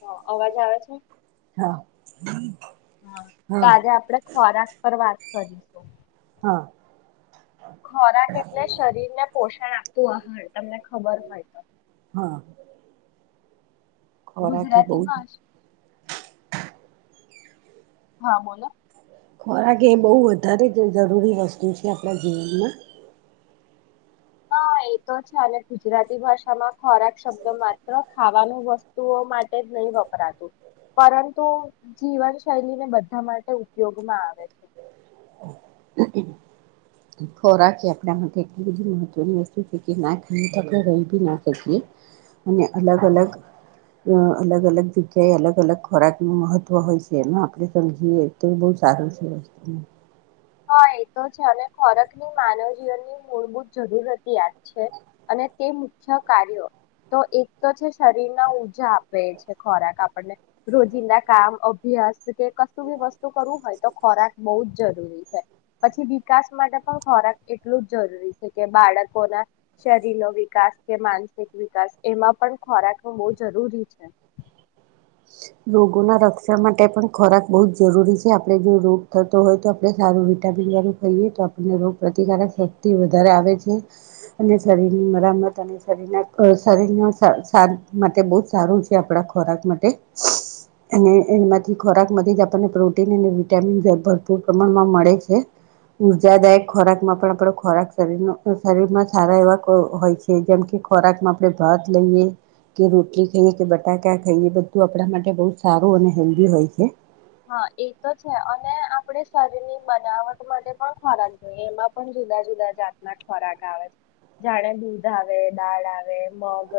હા, અવાજ આવે છે? હા હા, તો આજે આપડે ખોરાક પર વાત કરીસો. હા. ખોરાક એટલે શરીર ને પોષણ આપતું આહ. [unintelligible] તમને ખબર હોય તો હા ખોરાક એ બહુ ગુજરાતી ભાષ હા, બોલો. ખોરાક એ બો વધારે જ જરૂરી વસ્તુ છે, આપણા જીવનમાં હા એ તો છે અને ગુજરાતી ભાષામાં ખોરાક શબ્દ માત્ર, ખાવાનું વસ્તુઓ માટે જ નહીં વપરાતું પરંતુ જીવનશૈલીને બધા માટે ઉપયોગમાં આવે છે. ખોરાક એ આપણા માટે એટલી બધી મહત્ત્વની વસ્તુ છે કે, ના ખાયે તો આપણે રહી બી ના શકીએ અને અલગ અલગ અલગ અલગ જગ્યાએ અલગ અલગ ખોરાકનું મહત્ત્વ હોય છે. એમાં આપણે સમજીએ તો બો સારું છે વસ્તુ નું હા, એ તો છે અને ખોરાકની માનવ જીવનની મૂળભૂત જરૂરિયાત છે અને તે મુખ્ય કાર્યો, તો એક તો છે શરીર ના ઉર્જા પ રહે છે. ખોરાક આપણને રોજિંદા કામ, અભ્યાસ કે કશું બી વસ્તુ તો કરવું હોય તો ખોરાક બો જ જરૂરી છે પછી વિકાસ માટે પણ ખોરાક એટલું જ જરૂરી છે કે બાળકોના શરીર નો વિકાસ કે માનસિક વિકાસ એમાં પણ ખોરાક ન બહુ જરૂરી છે. રોગોના રક્ષણ માટે પણ ખોરાક બહુ જ જરૂરી છે. આપણે જો રોગ થતો હોય તો આપણે સારું વિટામીન વાળું ખાઈએ તો આપને રોગ પ્રતિકારક શક્તિ વધારે આવે છે અને શરીરની મરામત અને શરીરના-શરીરનો સાર-સાર માટે બહુ સારું છે આપણા ખોરાક માટે અને એમાંથી ખોરાકમાંથી જ આપણને પ્રોટીન અને વિટામીન ભરપૂર પ્રમાણમાં મળે છે ઉર્જાદાયક ખોરાકમાં પણ ખોરાક શરીનો-શરીરમાં સારા એવા હોય છે જેમ કે ખોરાકમાં આપણે ભાત લઈએ કે રોટલી ખાઈએ કે બટાકા ખાઈએ તો તું આપણા માટે બહુ સારું અને હેલ્ધી હોય છે. હા, એ તો છે અને આપણે શરીની બનાવટ માટે પણ ખોરાક જોઈએ એમાં પણ જુદા જુદા જાતના ખોરાક આવે છે જાણે દૂધ આવે દાળ આવે મગ,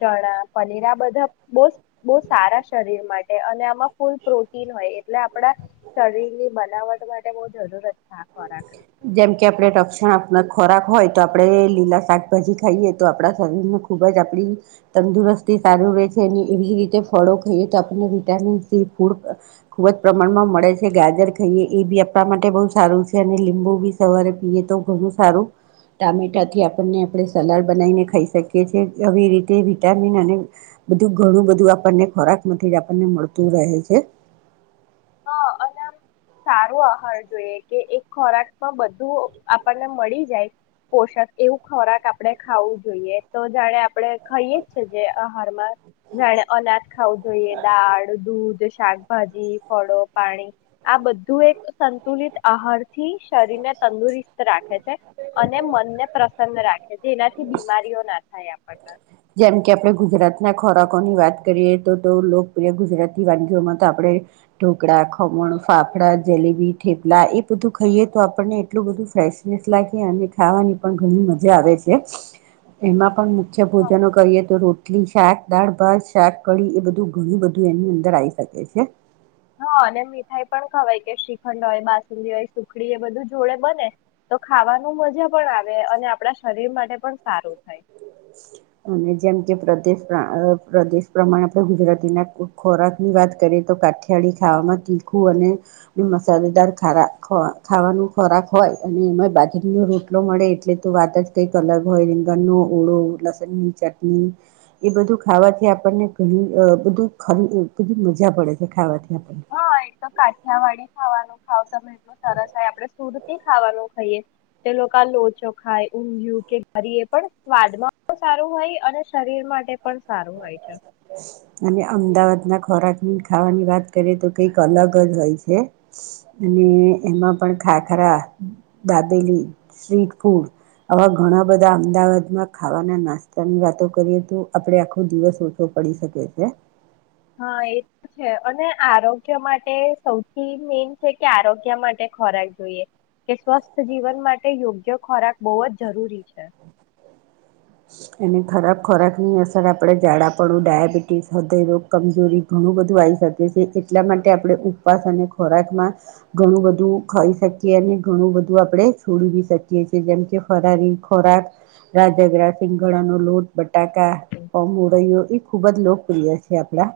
ચણા, પનીર આ બધા બો બો સારા શરીર માટે અને આમાં ફૂલ પ્રૂફ પ્રોટીન હોય એટલે આપડા શરીરની બનાવટ માટે બો જરૂરતના ખોરાક જેમ કે આપણે રક્ષણ આપનાર ખોરાક હોય તો આપડણે લીલા શાકભાજી ખાઈએ તો આપડા શરીરમાં ખુબ જ આપડી તંદુરસ્તી સારું રે છે અને એવી રીતે ફળો ખાઈએ તો આપને વિટામિન સી ફૂડ ખુબ જ પ્રમાણમાં મળે છે ગાજર ખાઈએ એ બી આપણા માટે બહ સારું છે અને લીબુ બી સવારે પીએ તો ઘણું સારું ટામેટાથી આપને આપણે સલાડ બનાવીને ખાઈ શકીએ છેએ આવી રીતે વિટામિન અને બધું ઘણું બધું આપને ખોરાકમાંથી જ આપને મળતું રહે છે. હા, અનામ સારો આહાર જોઈએ કે એક ખોરાકમાં બધું આપણને મળી જાય પોષક એવું ખોરાક આપણે ખાવું જોઈએ તો જાણે આપણે ખાઈએ જ છે જે આહારમાં જાણે અનાજ ખાવું જોઈએ દાળ, દૂધ, શાકભાજી ફળો પાણી આ બધું એક સંતુલિત આહાર થી શરીર ને તંદુરસ્ત રાખે છે અને મનને પ્ર પ્રસન્ન રાખે જેનાથી બીમારીઓ ના થાય આપણન. જેમ કે આપણે ગુજરાતના ખોરાકોની વાત કરીએ તો તો લોકપ્રિય ગુજરાતી વાનગીઓમાં તો આપણે ઢોકળા, ખમણ, ફાફડા, જલેબી, થેપલા એ બધું ખાઈએ તો આપણને એટલું બધું ફેશનેસ લાગી અને ખાવાની પણ ઘણી મજા આવે છે. એમાં પણ મુખ્ય ભોજ બીજા હા. નો કરીએ તો રોટલી-શાક, દાળ-ભાત, શાક, કઢી એ બધું ઘણું બધું એની અંદર આવી શકે છે. હા, અને મીઠાઈ પણ ખવાય કે શ્રીખંડ હોય બાસુંદી હોય સુખડી એ બધું જોડે બને તો ખાવાનું મજા પણ આવે અને આપણા શરીર માટે પણ સારું થાય. અને જેમ કે પ્રદેશના-પ્રદેશ પ્રમાણે આપણે ગુજરાતીના ખોરાક ની વાત કરીએ તો કાઠિયાળી ખાવામાં તીખું અને મસાલેદાર ખારા ખાવા-ખાવાનો ખોરાક હોય અને એમાં બાજરીનો રોટલો મળે એટલે તો વાત જ કંઈક અલગ હોય રીંગણનો ઓળો, લસણની ચટણી એ બધું ખાવાથી આપણને ઘણી બધું ખરી બધી મજા પડે છે ખાવાથી. આપણને હા, એ તો કાઠિયાવાડી ખાવાનું ખાવ એટલ સરસ આપડે શરૂ થી ખાવાનું ખાઈએ તે લોકો આ લોચો ખાય, ઊંધિયું કે ઘરીએ પણ સ્વાદમાં સારું હોય અને શરીર માટે પણ સારું હોય છે અને અમદાવાદ ના ખોરાકની ખાવાની વાત કરીએ તો કંઈક અલગ જ હોય છે અને એમાં પણ ખાખરા, દાબેલી, સ્ટ્રીટ ફૂડ આવા ઘણા બધા અમદાવાદમાં ખાવાના નાસ્તાની વાતો કરીએ તો આપડે આખો દિવસ ઓછો પડી શકે છે. હા એ તો છે અને આરોગ્ય માટે સૌથી મેન છે કે આરોગ્ય માટે ખોરાક જોઈએ કે સ્વસ્થ જીવન માટે યોગ્ય ખોરાક બહુ જ જરૂરી છે. અને ખરાબ ખોરાકની અસર આપણે ઝડાપડું ડાયાબિટીસ, હૃદયરોગ, કમજોરી ઘણું બધું આવી શકી છીએ એટલા માટે આપણે ઉપવાસ અને ખોરાકમાં ઘણું બધું ખાઈ શકીએ અને ઘણું બધું આપણે છોડી શકીએ છીએ જેમ કે ફરારી ખોરાક [unintelligible] પીંગળનોો લોટ, બટાકા, [unintelligible] મોરૈયો એ ખૂબ જ લોકપ્રિય છે આપણા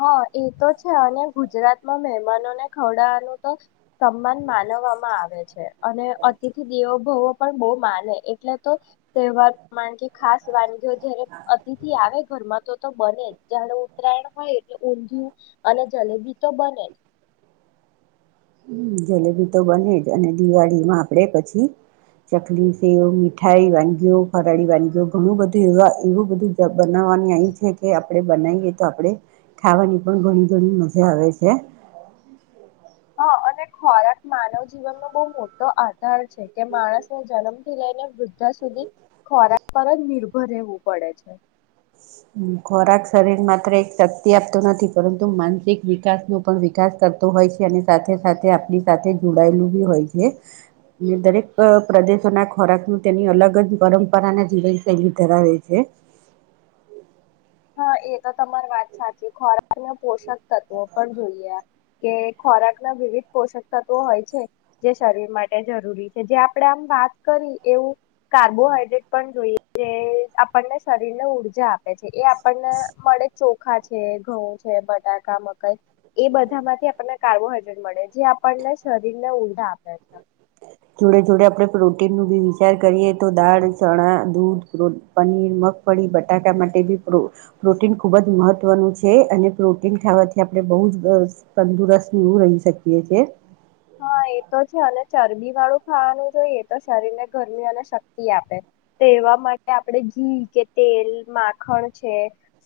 હા, એ તો છે અને ગુજરાતમાં મહેમાનોને ખવડાાવવાનું તો સન્માન માનવામાં આવે છે. અને અતિથિ દેવો અનુભવો પણ બહુ માને એટલે તો તહેવાર મા જે ખાસ વાનગી જ્યારે અતિથિ આવે ઘર માં તો-તો બને જ જાણે ઉત્તરાયણ હોય એટલે ઊંધિયું અને જલેબી તો બને જ. જલેબી તો બને જ અને દિવાળીમાં આપણે પછી ચકલી-સેવ, મીઠાઈ વાનગીયો ફરાળી વાનગી ઘણું બધું એ એવું બધું બનાવવાની આય છે કે આપણે બનાવીએ તો આપણેે ખાવાની પણ ઘણી ઘણી મજા આવે છે. હા અને ખોરાક માનવ જીવનનોો બહુ મોટો આધાર છે કે માણસને જન્મ થી લઈને વૃદ્ધા સુધી ખોરાક પર જ નિર્ભર રહેવું પડે છે. ખોરાક શરીર માત્ર એક શક્તિ આપતો નથી પરંતુ માનસિક વિકાસ ન પણ વિકાસ કરતો હોય છે અને સાથે સાથે આપણી સાથે જોડાયેલું બી હોય છે દરેક પ્રદેશોના ખોરાકનું તેની અલગ જ પરંપરાના જીવન શૈલી ધરાવે છે. હા એ તો તમારી વાત સાચી ખોરાકના પોષક તત્વો પણ જોઈએ કે ખોરાક ના વિવિધ પોષક તત્વો હોય છે જે શરીર માટે જરૂરી છે જે આપણે આમ વાત કરી એવું કાર્બોહાઈડ્રેટ પણ જોઈએ જે આપણને શરીરને ઉર્જા આપે છે એ આપને મળે જો ચોખા છે, ઘઉં છે, બટાકા, મકાઈ એ બધા માંથી આપણને કાર્બોહાઈડ્રેટ મળે જે આપણને શરીરને ઊર્જા આપે છે. જોડે જોડે આપણે પ્રોટીનનું ભી વિચાર કરીએ તો દાળ, ચણા, દૂધ, પનીર, મગફળી, બટાકા માટેી પ્રો-પ્રોટીન ખુબ જ મહત્વનું છે અને પ્રોટીન ખાવાથી આપણે બહુ જ તંદુરસ્ત એવું રહી શકીએ છીએ. હા એતો છે હલે ચરબી વાળું ખાવાનું જોઈએ તો શરીર ને ગરમી અને શક્તિ આપે તો એવા માટે આપણે ઘી કે તેલ માખણ છે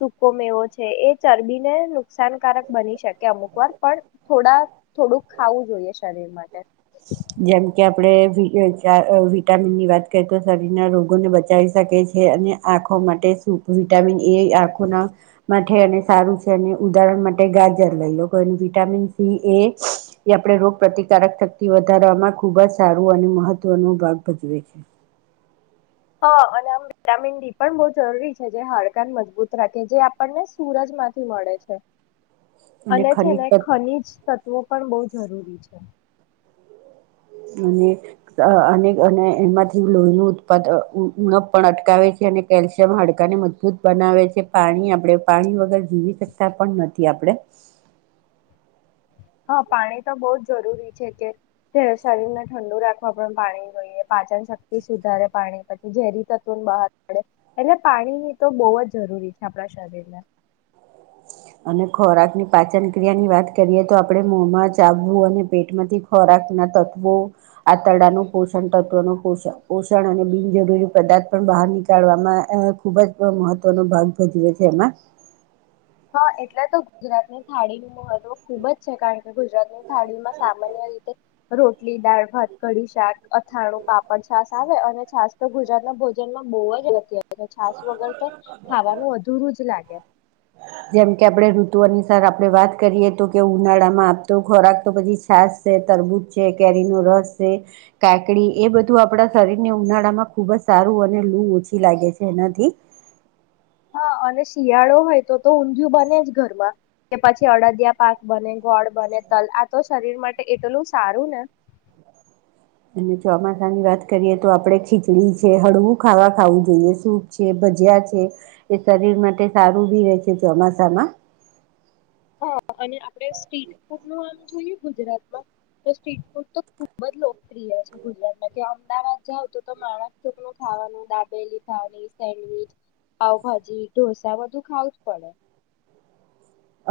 સૂકો મેવો છે એ ચરબીને નુકસાનકારક બની શકે અમુક વાર પણ થોડા થોડુંક ખાવું જોઈએ શરીર માટે જેમ કે આપણે વિટામિન ની વાત કરીએ તો શરીરના રોગોને બચાવી શકે છે અને આંખો માટે વિટામિન એ આંખો ના માટે અને સારું છે અને ઉદાહરણ માટે ગાજર લઈ લો વિટામિન સી એ આપણે રોગ પ્રતિકારક થ થી વધારવામાં ખૂબ જ સારું અને મહત્વનો ભાગ ભજવે છે હા અને આમ વિટામિન ડી પણ બહુ જરૂરી છે જે હાડકાન મજબૂત રાખે જે આપણને સૂરજ માંથી મળે છે અને છેને ખનીજ તત્વો પણ બહુ જરૂરી છે અને અને અને એમાંથી લોહીનું ઉત્પાદન ઉણપ પણ અટકાવે છે અને કેલ્શિયમ હાડકાને મજબૂત બનાવે છે પાણી આપણે પાણી વગર જીવી શકતા પણ નથી આપણે હા પાણી તો બહુ જ જરૂરી છે કે શરીરને ઠંડુ રાખવા પણ પાણી જોઈએ પાચન શક્તિ સુધારે પાણી પછી ઝેરી તત્વોને બહાર પડે એટલે પાણીની તો બહુ જ જરૂરી છે આપણા શરીરને અને ખોરાક ની પાચન ક્રિયા ની વાત કરીએ તો આપણે મોમાં ચાગવું અને પેટમાંથી ખોરાક ના તત્વો આંતરડાનું પોષણ તત્વનું પોષણ પોષણ અને બિનજરૂરી પદાર્થ પણ બહાર નીકળવામાં ખૂબ જ મહત્વનો ભાગ ભજવે છે એમાં હા એટલે તો ગુજરાતની થાળી નું મહત્વ ખુબ જ છે કારણ કે ગુજરાતની થાળીમાં સામાન્ય રીતે રોટલી દાળ ભાત કડી શાક અથાણું પાપડ છાસ આવે અને છાસ તો ગુજરાતના ભોજનમાં બહુ જ અત એ છાસ વગર તો ખાવાનું અધુરું જ લાગે જેમ કે આપણે ઋતુ અનુસાર આપણે વાત કરીએ તો કે ઉનાળામાં આપતો ખોરાક તો પછી છાસ છે તરબૂજ છે કેરીનો રસ છે કાકડી એ બધું આપણા શરીરને ઉનાળામાં ખૂબ જ સારું અને લૂ ઓછી લાગે છે એનાથી હા અને શિયાળો હોય તો તો ઊંધિયું બને જ ઘરમાં કે પછી અડદિયા પાક બને ગોળ બને તલ આ તો શરીર માટે એટલું સારું ને અને ચોમાસાની વાત કરીએ તો આપણે ખીચડી છે હળવું ખાવા ખાવું જોઈએ સૂપ છે ભજીયા છે એ શરીર માટે સારું બી રહે છે ચોમાસામાં હા અને આપડણે સ્ટ્રીટ ફૂડ નું આમ જોઈએ ગુજરાતમાં તો સ્ટ્રીટ ફૂડ તો ખુબ જ લોકપ્રિય છે ગુજરાતમાં કે અમદાવાદ જાવ તો તો માણક ચોક નું ખાવાનું દાબેલી ખાવાની સેન્ડવીચ પાવભાજી ઢોસા બધું ખાવું જ પડે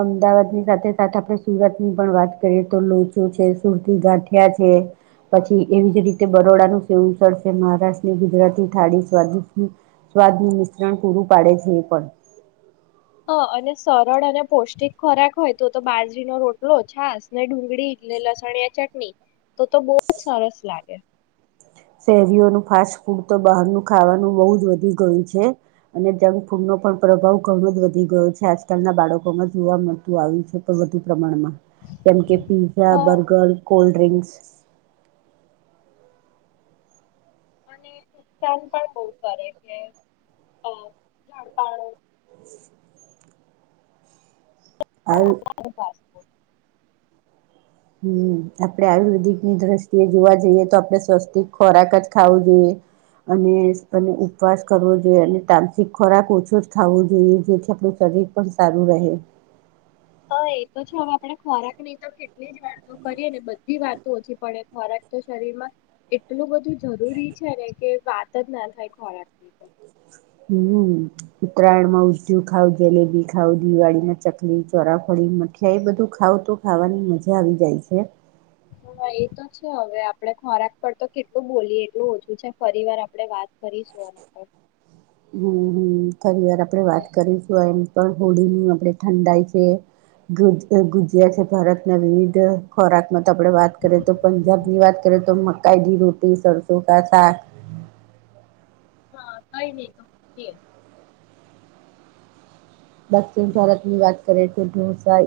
અમદાવાદની સાથે સાથે આપણે સુરતની પણ વાત કરીએ તો લોચો છે સુરતી ગાંઠિયા છે પછી એવી જ રીતે બરોડાનું સેવું ચળશે મહારાષ્ટ્રની ગુજરાતી થાળી સ્દ સ્વાદનું મિશ્રણ પૂરું પાડે છે એ પણ હા અને સરળ અને પૌષ્ટિક ખોરાક હોય તો તો બાજરીનો રોટલો છાસ ને ડુંગળી એટલે લસણિયા ચટણી તો તો બહુ જ સરસ લાગે શહેરીઓનું ફાસ્ટ ફૂડ તો બહારનું ખાવાનું બહુ જ વધી ગયું છે અને જંક ફૂડ ન પણ પ્રભાવ ઘણો જ વધી ગયો છે આજકાલના બાળકોમાં જોવા મળતું આવ્યું છે પણ વધુ પ્રમાણમાં જેમ કે પીઝા હા બર્ગર કોલ ડ્રિંક્સ અને નુકસાન પણ બહુ કરે કે ઝાડપાણ [inaudible] આ હમ આપણેે આયુર્વેદિકની દ્રષ્ટિએ જોવા જઈએ તો આપડણે સ્વસ્તી ખોરાક જ ખાવું જોઈએ અને અને ઉપવાસ કરવો એમ તામસિક ખોરાક ઓછો જ ખાવો જોઈએ. જેથી આપડુ શરીર પણ સારું રહે. હા એ તો છે હવે આપણે ખોરાક ની તો કેટલી જ વાતો કરીએ ને બધી વાતો ઓછી પડે ખોરાક તો શરીરમાં એટલું બધું જરૂરી છે ને કે વાત જ ના થાય ખોરાકની તો. હમ્મ, ઉત્તરાયણ માં ઉધયુ ખાવ, જલેબી ખાવ, દિવાળી ના ચકલી, ચોરાફળી, મઠિયા એ બધું ખાવ તો ખાવાની મજા આવી જાય છે. હા એતો છે. હવે આપડે ખોરાક પર તો કેટલું બોલીએ એટલું ઓછું છે. ફરી વાર આપણેે વાત કરીશું એના પર. હમ્મ, હમ્મ ખરી વા પડે વાત કરીશું એમ. પણ હોળીની આપડે ઠંડાઈ છે, ગુજ એ ગુજયા છે ભારતના વિવિધ તે ખોરાક ને આપડે વાત કરીએ તો પંજાબ ની વાત કરીએ. તો મકાઈ દી રોટી, સરસો કા સાક. હા કઈ નહી એ તો કે. દક્ષિણ ભારતની વાત કરીએ તો ધૂસાઈ